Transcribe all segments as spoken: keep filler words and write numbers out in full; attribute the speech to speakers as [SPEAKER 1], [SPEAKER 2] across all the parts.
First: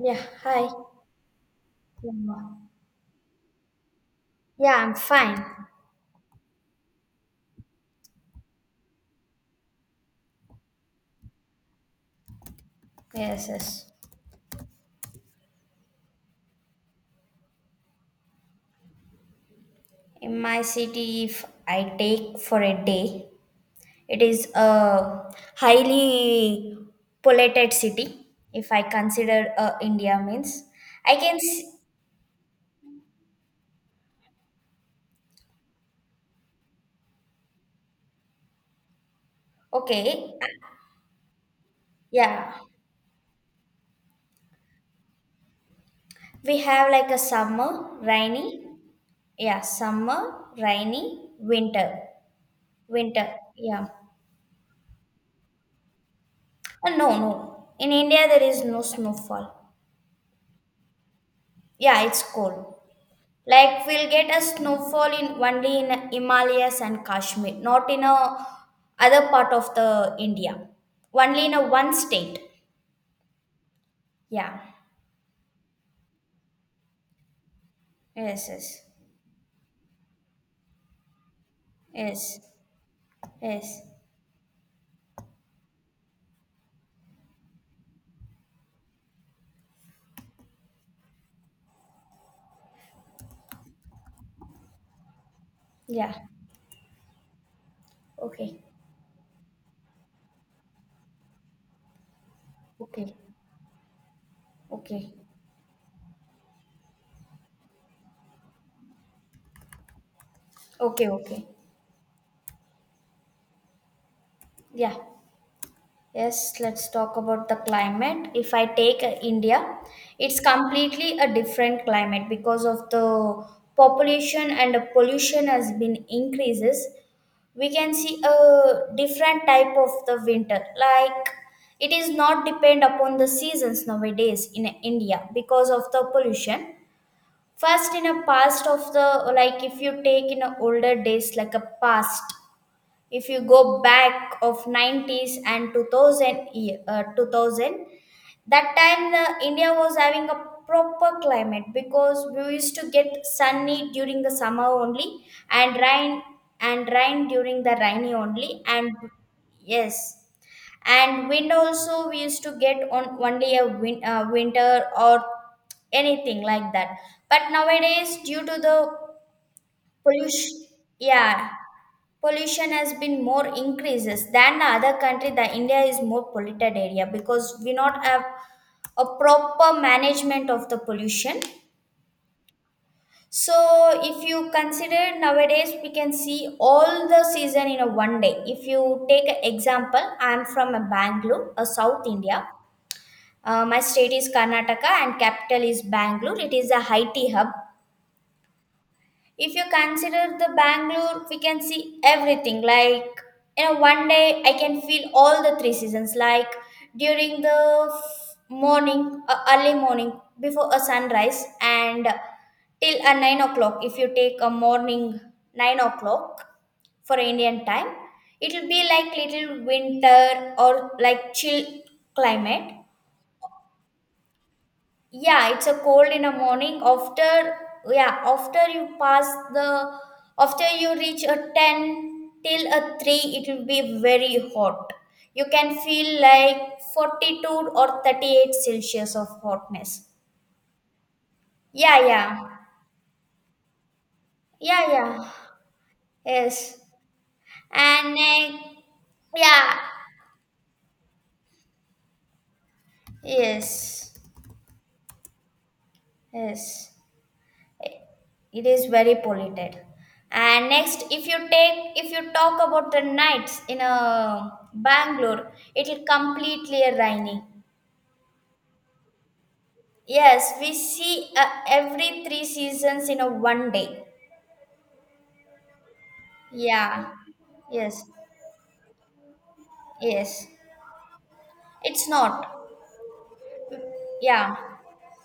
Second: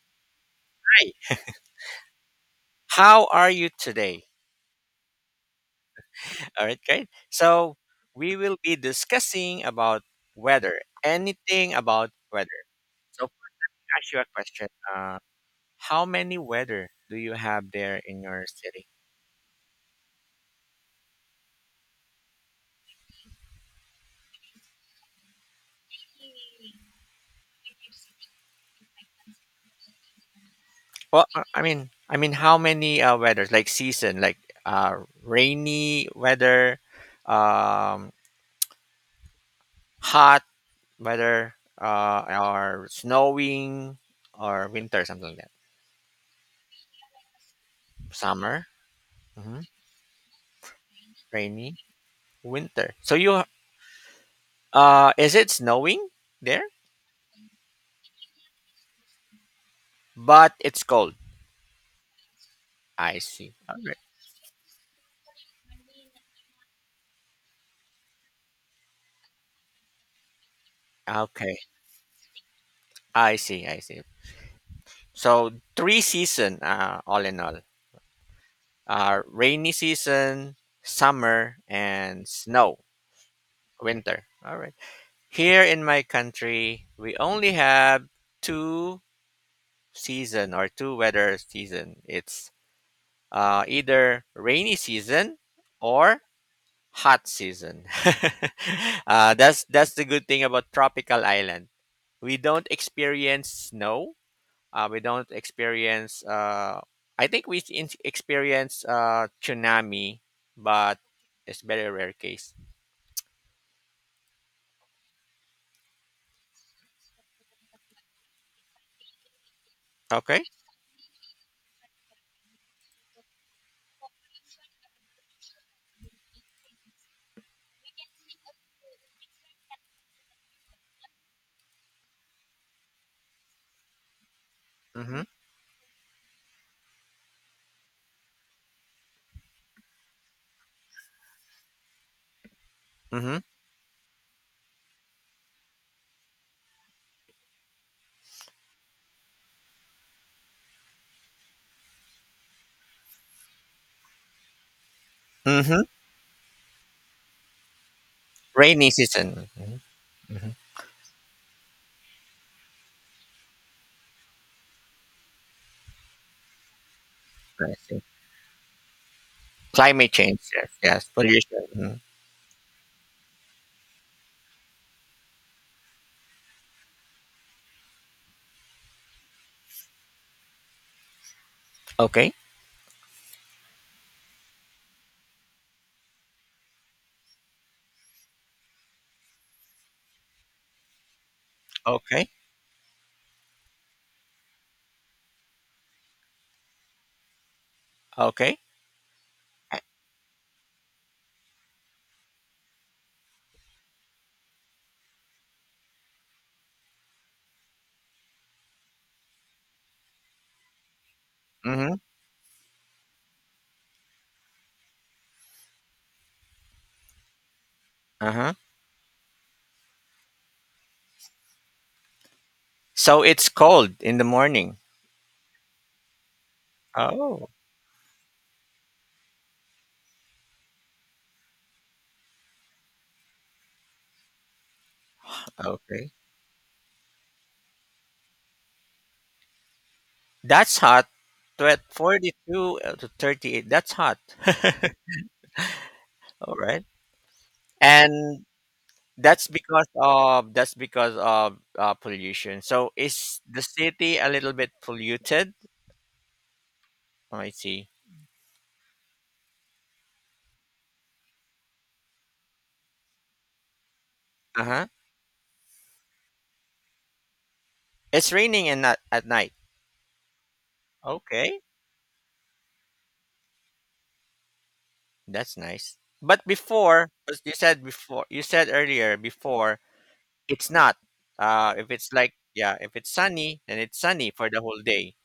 [SPEAKER 1] Yeah, hi.
[SPEAKER 2] Hi,
[SPEAKER 1] Yeah.
[SPEAKER 2] how are you today?
[SPEAKER 1] Yeah, I'm fine.
[SPEAKER 2] All right, great. So we will be discussing about weather, anything about weather. So
[SPEAKER 1] Yes,
[SPEAKER 2] I'll
[SPEAKER 1] yes.
[SPEAKER 2] ask you a question. Uh, how many weather do you have there in your city?
[SPEAKER 1] In my city, if I take for a day, it is a highly polluted city. If I consider uh, India means, I
[SPEAKER 2] Well,
[SPEAKER 1] can
[SPEAKER 2] uh,
[SPEAKER 1] s
[SPEAKER 2] I mean, I mean, how many uh, weathers, like season, like uh, rainy weather, um,
[SPEAKER 1] okay.
[SPEAKER 2] hot weather, uh,
[SPEAKER 1] Yeah,
[SPEAKER 2] or snowing, or winter, something like that.
[SPEAKER 1] we have like a summer, rainy.
[SPEAKER 2] Summer,
[SPEAKER 1] Yeah,
[SPEAKER 2] mhm,
[SPEAKER 1] summer, rainy,
[SPEAKER 2] rainy,
[SPEAKER 1] winter,
[SPEAKER 2] winter. So
[SPEAKER 1] winter.
[SPEAKER 2] you
[SPEAKER 1] Yeah.
[SPEAKER 2] Uh, is it snowing there?
[SPEAKER 1] Uh, no, no. In India, there is no snowfall.
[SPEAKER 2] But it's cold.
[SPEAKER 1] Yeah, it's cold.
[SPEAKER 2] I see. All
[SPEAKER 1] Like
[SPEAKER 2] right.
[SPEAKER 1] we'll get a snowfall in only in Himalayas and Kashmir, not in a other part of the India. Only in
[SPEAKER 2] Okay.
[SPEAKER 1] a one state.
[SPEAKER 2] I see. I see.
[SPEAKER 1] Yeah.
[SPEAKER 2] So three season, uh, all in all,
[SPEAKER 1] Yes. Yes.
[SPEAKER 2] uh, rainy season, summer, and
[SPEAKER 1] Yes.
[SPEAKER 2] snow,
[SPEAKER 1] Yes.
[SPEAKER 2] winter. All right. Here in my country, we only have two season or two weather season. It's uh, either rainy season
[SPEAKER 1] Yeah.
[SPEAKER 2] or hot season.
[SPEAKER 1] Okay.
[SPEAKER 2] uh, that's that's the good thing about tropical island, we don't
[SPEAKER 1] Okay.
[SPEAKER 2] experience snow. Uh, we
[SPEAKER 1] Okay.
[SPEAKER 2] don't experience. Uh, I think we in- experience uh, tsunami, but
[SPEAKER 1] Okay. Okay.
[SPEAKER 2] it's very rare case.
[SPEAKER 1] Yeah. Yes, let's talk about the climate. If I take uh, India, it's
[SPEAKER 2] Okay.
[SPEAKER 1] completely a different climate because of the population and the pollution has been increases. We can see a different type of the winter, like it is not depend upon the seasons nowadays in India
[SPEAKER 2] Mm-hmm.
[SPEAKER 1] because of the pollution. First in a past of the, like if you take in a older days, like a past, if
[SPEAKER 2] Mm-hmm.
[SPEAKER 1] you go back of nineties and two thousand year, uh, two thousand. That time the India was having a proper climate because we used to get sunny during the summer only, and
[SPEAKER 2] Mm-hmm.
[SPEAKER 1] rain and rain during the rainy only,
[SPEAKER 2] Rainy
[SPEAKER 1] and
[SPEAKER 2] season.
[SPEAKER 1] yes,
[SPEAKER 2] Mm-hmm. Mm-hmm.
[SPEAKER 1] and wind also we used to get on only a win, uh, winter or anything like that. But
[SPEAKER 2] I see.
[SPEAKER 1] nowadays due to the
[SPEAKER 2] Climate change.
[SPEAKER 1] pollution,
[SPEAKER 2] Yes. Yes.
[SPEAKER 1] yeah,
[SPEAKER 2] Pollution. Hmm.
[SPEAKER 1] pollution has been more increases than the other country. The India is more polluted area because we not have a proper management of the pollution.
[SPEAKER 2] Okay.
[SPEAKER 1] So if you consider, nowadays we can see all the season in a one day. If you take an example, I'm from a Bangalore, a south
[SPEAKER 2] Okay.
[SPEAKER 1] India. Uh, my state is Karnataka and capital is Bangalore. It is a IT hub.
[SPEAKER 2] Okay.
[SPEAKER 1] If you consider the Bangalore, we can see everything, like, you know one day I can feel all the three seasons, like during the f- morning, uh, early morning before a sunrise,
[SPEAKER 2] Mm-hmm.
[SPEAKER 1] and till a nine o'clock. If you take a morning, nine o'clock for Indian time,
[SPEAKER 2] Uh
[SPEAKER 1] it
[SPEAKER 2] huh.
[SPEAKER 1] will be like little winter or like chill climate.
[SPEAKER 2] So it's cold in the morning.
[SPEAKER 1] Yeah, it's a cold in the morning. After,
[SPEAKER 2] Oh.
[SPEAKER 1] yeah, after you pass the, after you reach a ten till a three, it will be very hot. You can
[SPEAKER 2] Okay.
[SPEAKER 1] feel like forty-two or thirty-eight Celsius of hotness.
[SPEAKER 2] That's hot. Twe-
[SPEAKER 1] Yeah, yeah.
[SPEAKER 2] Forty-two uh, to thirty-eight. That's hot.
[SPEAKER 1] Yeah, yeah.
[SPEAKER 2] All
[SPEAKER 1] Yes.
[SPEAKER 2] right.
[SPEAKER 1] And
[SPEAKER 2] And
[SPEAKER 1] uh,
[SPEAKER 2] that's
[SPEAKER 1] yeah.
[SPEAKER 2] because of that's because of uh, pollution. So is the city
[SPEAKER 1] Yes.
[SPEAKER 2] a little bit polluted?
[SPEAKER 1] Yes.
[SPEAKER 2] Oh, I see.
[SPEAKER 1] It is very polluted. And next, if you take, if you talk about the nights in uh,
[SPEAKER 2] Uh huh.
[SPEAKER 1] Bangalore, it is completely rainy.
[SPEAKER 2] It's raining and not at night.
[SPEAKER 1] Yes, we see uh,
[SPEAKER 2] Okay,
[SPEAKER 1] every three seasons in a one day.
[SPEAKER 2] that's nice. But
[SPEAKER 1] Yeah.
[SPEAKER 2] before, as you said
[SPEAKER 1] Yes.
[SPEAKER 2] before, you said earlier before
[SPEAKER 1] Yes.
[SPEAKER 2] it's not. Uh, if
[SPEAKER 1] It's
[SPEAKER 2] it's like,
[SPEAKER 1] not.
[SPEAKER 2] yeah, if it's sunny, then it's sunny for
[SPEAKER 1] Yeah.
[SPEAKER 2] the whole day,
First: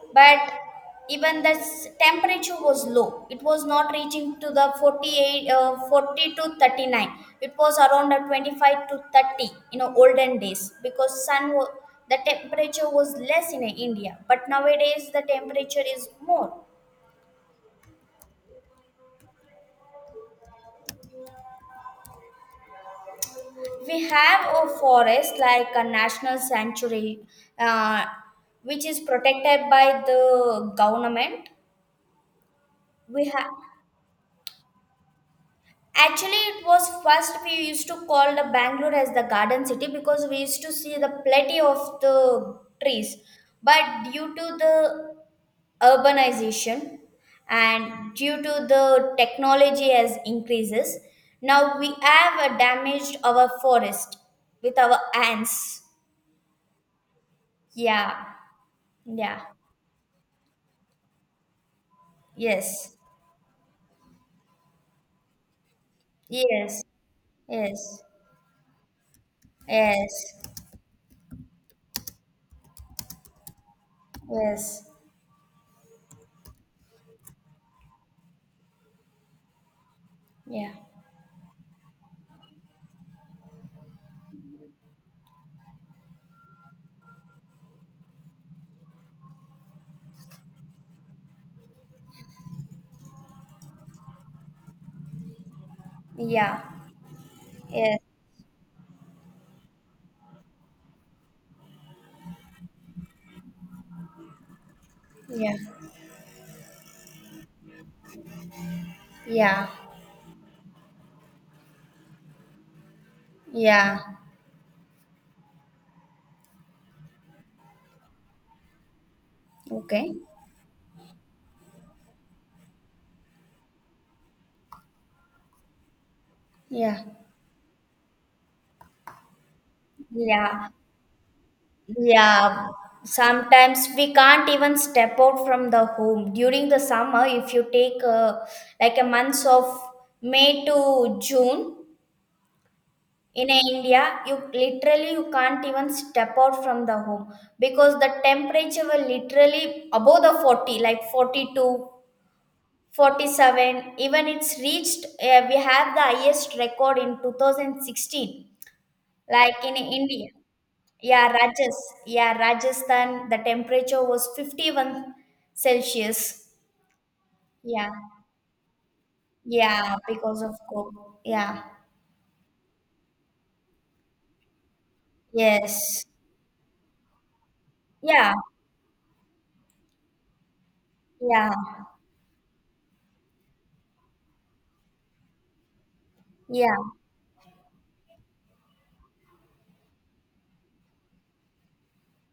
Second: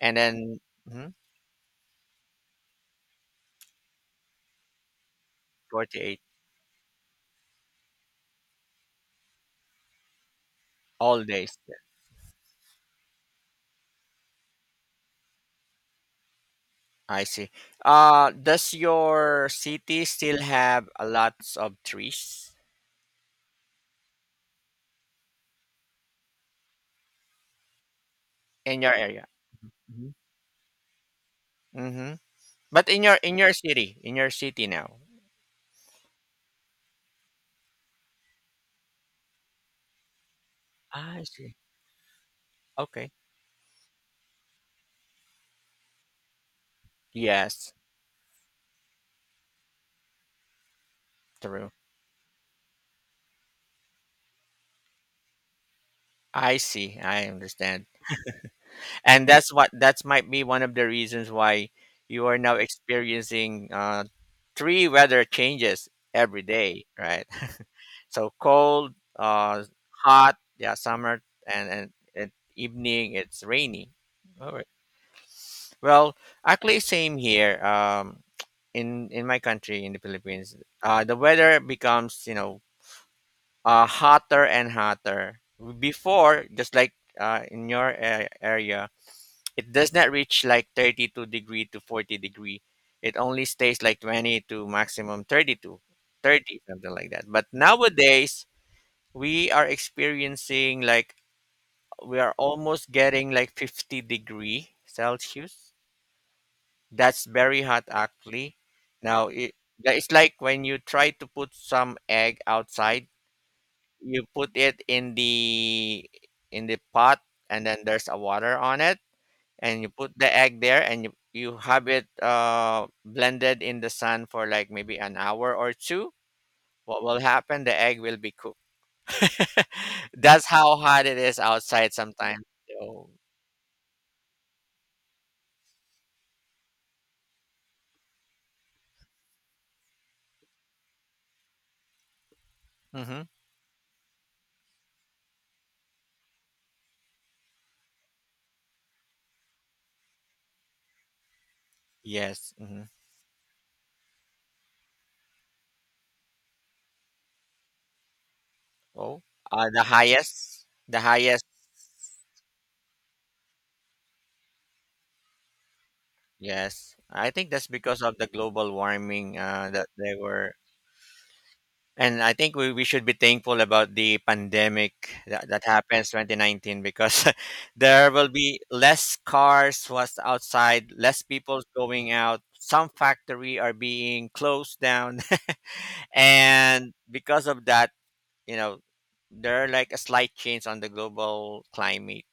[SPEAKER 2] and
[SPEAKER 1] But
[SPEAKER 2] then mhm,
[SPEAKER 1] even the s- temperature was low, it was not reaching to the forty-eight, uh,
[SPEAKER 2] forty-eight
[SPEAKER 1] forty to thirty-nine. It was around the twenty-five to thirty in the olden days because
[SPEAKER 2] all
[SPEAKER 1] sun
[SPEAKER 2] days.
[SPEAKER 1] wa-
[SPEAKER 2] Yeah,
[SPEAKER 1] the temperature was less in India. But nowadays the temperature is more.
[SPEAKER 2] I see. Uh, does your city still have a lots of trees?
[SPEAKER 1] We have a forest like a national sanctuary, uh,
[SPEAKER 2] In
[SPEAKER 1] which
[SPEAKER 2] your
[SPEAKER 1] is
[SPEAKER 2] area.
[SPEAKER 1] protected by the government.
[SPEAKER 2] Mhm. But in your
[SPEAKER 1] We
[SPEAKER 2] in
[SPEAKER 1] have
[SPEAKER 2] your city, in your city now.
[SPEAKER 1] Actually, it was first we used to call the Bangalore as the garden city because we used to see the
[SPEAKER 2] I see.
[SPEAKER 1] plenty of the
[SPEAKER 2] Okay.
[SPEAKER 1] trees. But due to the urbanization
[SPEAKER 2] Yes,
[SPEAKER 1] and due to the technology as increases,
[SPEAKER 2] true.
[SPEAKER 1] now we have uh, damaged our forest with our ants.
[SPEAKER 2] I see. I understand.
[SPEAKER 1] Yeah,
[SPEAKER 2] And
[SPEAKER 1] yeah,
[SPEAKER 2] that's what that's might be one of the reasons why you are now
[SPEAKER 1] yes,
[SPEAKER 2] experiencing uh three weather changes every
[SPEAKER 1] yes,
[SPEAKER 2] day, right?
[SPEAKER 1] yes,
[SPEAKER 2] So cold, uh hot,
[SPEAKER 1] yes,
[SPEAKER 2] yeah, summer and and, and evening it's rainy. All right.
[SPEAKER 1] yes,
[SPEAKER 2] Well, actually, same here. Um, in in my country, in the Philippines,
[SPEAKER 1] yeah,
[SPEAKER 2] uh, the weather becomes, you know, uh, hotter and hotter. Before, just like uh, in your a- area, it does not reach like thirty two degree to forty degree. It only stays like twenty to maximum thirty two,
[SPEAKER 1] yeah,
[SPEAKER 2] thirty something like that. But
[SPEAKER 1] yes,
[SPEAKER 2] nowadays, we are experiencing like we are almost getting like fifty degree
[SPEAKER 1] yeah,
[SPEAKER 2] Celsius. That's very hot actually. Now it,
[SPEAKER 1] yeah.
[SPEAKER 2] it's like when you try to put some egg outside,
[SPEAKER 1] Yeah.
[SPEAKER 2] you put it in the in the pot, and then there's a water on it, and you put
[SPEAKER 1] Okay.
[SPEAKER 2] the egg there, and you, you have it uh blended in the sun for like maybe an hour or two. What
[SPEAKER 1] Yeah.
[SPEAKER 2] will happen? The egg will be cooked. That's
[SPEAKER 1] Yeah,
[SPEAKER 2] how hot it is outside sometimes.
[SPEAKER 1] yeah.
[SPEAKER 2] So,
[SPEAKER 1] Sometimes we can't even step out from the home during the summer. If you take uh, like a months of May to June
[SPEAKER 2] hmm.
[SPEAKER 1] in India, you literally you can't even step out from the home because the temperature will literally above the forty, like forty two,
[SPEAKER 2] Yes. Hmm.
[SPEAKER 1] forty seven. Even it's reached, uh, we have the highest record in two thousand sixteen,
[SPEAKER 2] Oh,
[SPEAKER 1] like
[SPEAKER 2] uh,
[SPEAKER 1] in
[SPEAKER 2] the
[SPEAKER 1] India.
[SPEAKER 2] highest, the
[SPEAKER 1] Yeah,
[SPEAKER 2] highest.
[SPEAKER 1] Rajas. Yeah, Rajasthan, the temperature was fifty-one Celsius.
[SPEAKER 2] Yes, I think that's
[SPEAKER 1] Yeah.
[SPEAKER 2] because of the global warming, uh, that
[SPEAKER 1] Yeah,
[SPEAKER 2] they
[SPEAKER 1] because
[SPEAKER 2] were,
[SPEAKER 1] of coke. Yeah.
[SPEAKER 2] and I think we, we should be thankful about the pandemic that, that
[SPEAKER 1] Yes.
[SPEAKER 2] happens twenty nineteen because there will
[SPEAKER 1] Yeah.
[SPEAKER 2] be less cars was outside, less
[SPEAKER 1] Yeah.
[SPEAKER 2] people going out. Some factory are being closed down,
[SPEAKER 1] Yeah.
[SPEAKER 2] and because of that, you know, there are like a slight change on the global climate.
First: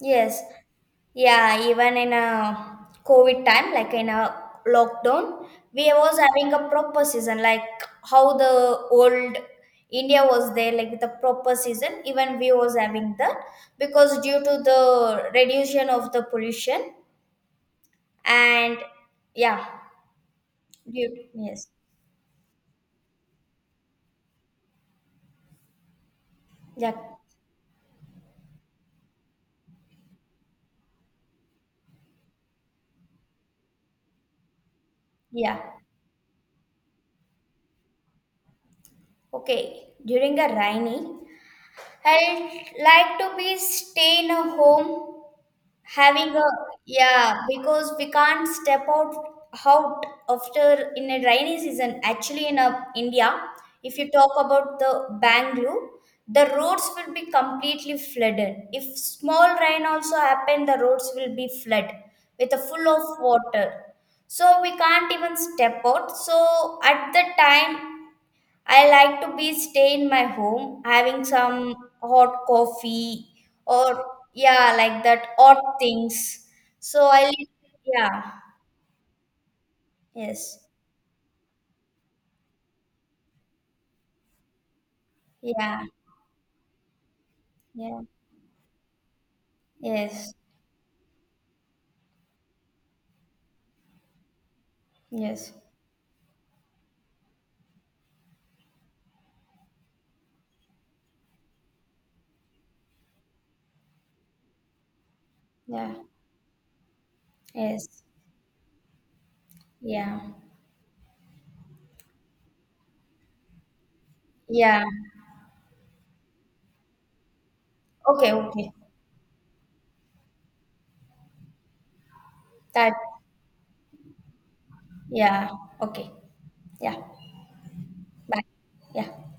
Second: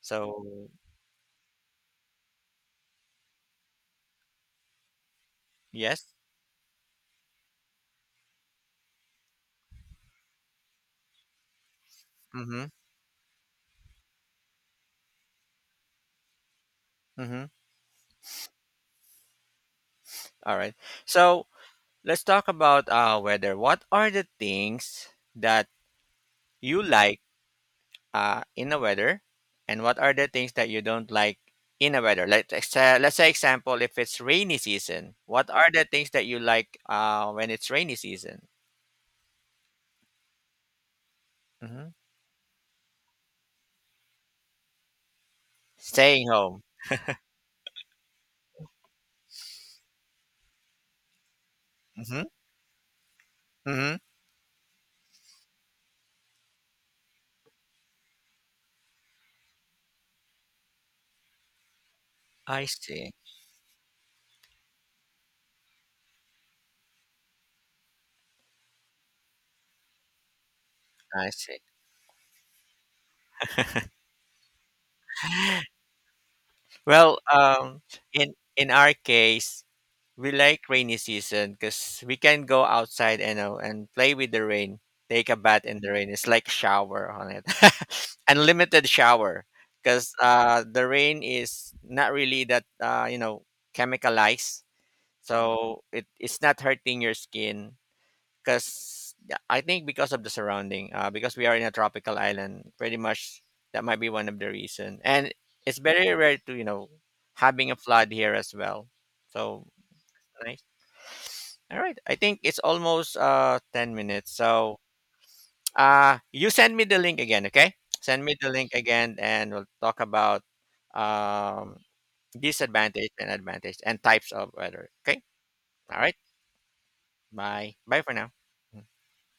[SPEAKER 1] Yes.
[SPEAKER 2] So
[SPEAKER 1] Yeah, even in a COVID time, like in a lockdown, we
[SPEAKER 2] yes,
[SPEAKER 1] was having a proper season, like how the old India was there, like with the proper season, even we
[SPEAKER 2] mm-hmm,
[SPEAKER 1] was having that because due to the reduction of the pollution.
[SPEAKER 2] mm-hmm.
[SPEAKER 1] And yeah,
[SPEAKER 2] All right.
[SPEAKER 1] du-
[SPEAKER 2] So
[SPEAKER 1] yes,
[SPEAKER 2] let's talk about uh, weather. What are the things that you
[SPEAKER 1] yeah,
[SPEAKER 2] like uh, in a weather, and what are the things that you don't like in a weather? Let's ex- uh, let's say example, if it's rainy season, what
[SPEAKER 1] yeah,
[SPEAKER 2] are the things that you like uh, when it's rainy season?
[SPEAKER 1] okay, during a rainy,
[SPEAKER 2] Hmm.
[SPEAKER 1] I like to be stay in a home,
[SPEAKER 2] Staying
[SPEAKER 1] having a,
[SPEAKER 2] home.
[SPEAKER 1] yeah, because we can't step out out after in a rainy season.
[SPEAKER 2] Hmm.
[SPEAKER 1] Actually in a, India,
[SPEAKER 2] Hmm.
[SPEAKER 1] if you talk about the Bangalore, the roads will be completely flooded. If small rain also happen, the roads will be flood with a
[SPEAKER 2] I
[SPEAKER 1] full of
[SPEAKER 2] see.
[SPEAKER 1] water. So we can't even step out. So at the time I like to be stay in my home having
[SPEAKER 2] I see.
[SPEAKER 1] some hot coffee, or yeah, like that odd things. So
[SPEAKER 2] Well,
[SPEAKER 1] I li-
[SPEAKER 2] um,
[SPEAKER 1] yeah,
[SPEAKER 2] in in our case, we
[SPEAKER 1] yes,
[SPEAKER 2] like rainy season because we can go outside and uh, and play with the rain, take a bath in
[SPEAKER 1] yeah,
[SPEAKER 2] the rain, it's like shower on it.
[SPEAKER 1] yeah,
[SPEAKER 2] Unlimited shower, because
[SPEAKER 1] yes,
[SPEAKER 2] uh the rain is not really that, uh you know, chemicalized,
[SPEAKER 1] yes,
[SPEAKER 2] so it, it's not hurting your skin, because I think because of the surrounding, uh because we are in a tropical island pretty much, that might be one of the reason. And it's
[SPEAKER 1] yeah,
[SPEAKER 2] very rare to, you know, having a
[SPEAKER 1] yes,
[SPEAKER 2] flood here as well. So
[SPEAKER 1] yeah,
[SPEAKER 2] like, all right. I think it's almost uh ten minutes. So
[SPEAKER 1] yeah.
[SPEAKER 2] uh you send me the link again, okay? Send
[SPEAKER 1] Okay,
[SPEAKER 2] me the
[SPEAKER 1] okay.
[SPEAKER 2] link again and we'll talk about um
[SPEAKER 1] That
[SPEAKER 2] disadvantage and advantage and types of weather. Okay?
[SPEAKER 1] Yeah,
[SPEAKER 2] All
[SPEAKER 1] okay.
[SPEAKER 2] right.
[SPEAKER 1] Yeah.
[SPEAKER 2] Bye. Bye for now.
[SPEAKER 1] Bye. Yeah.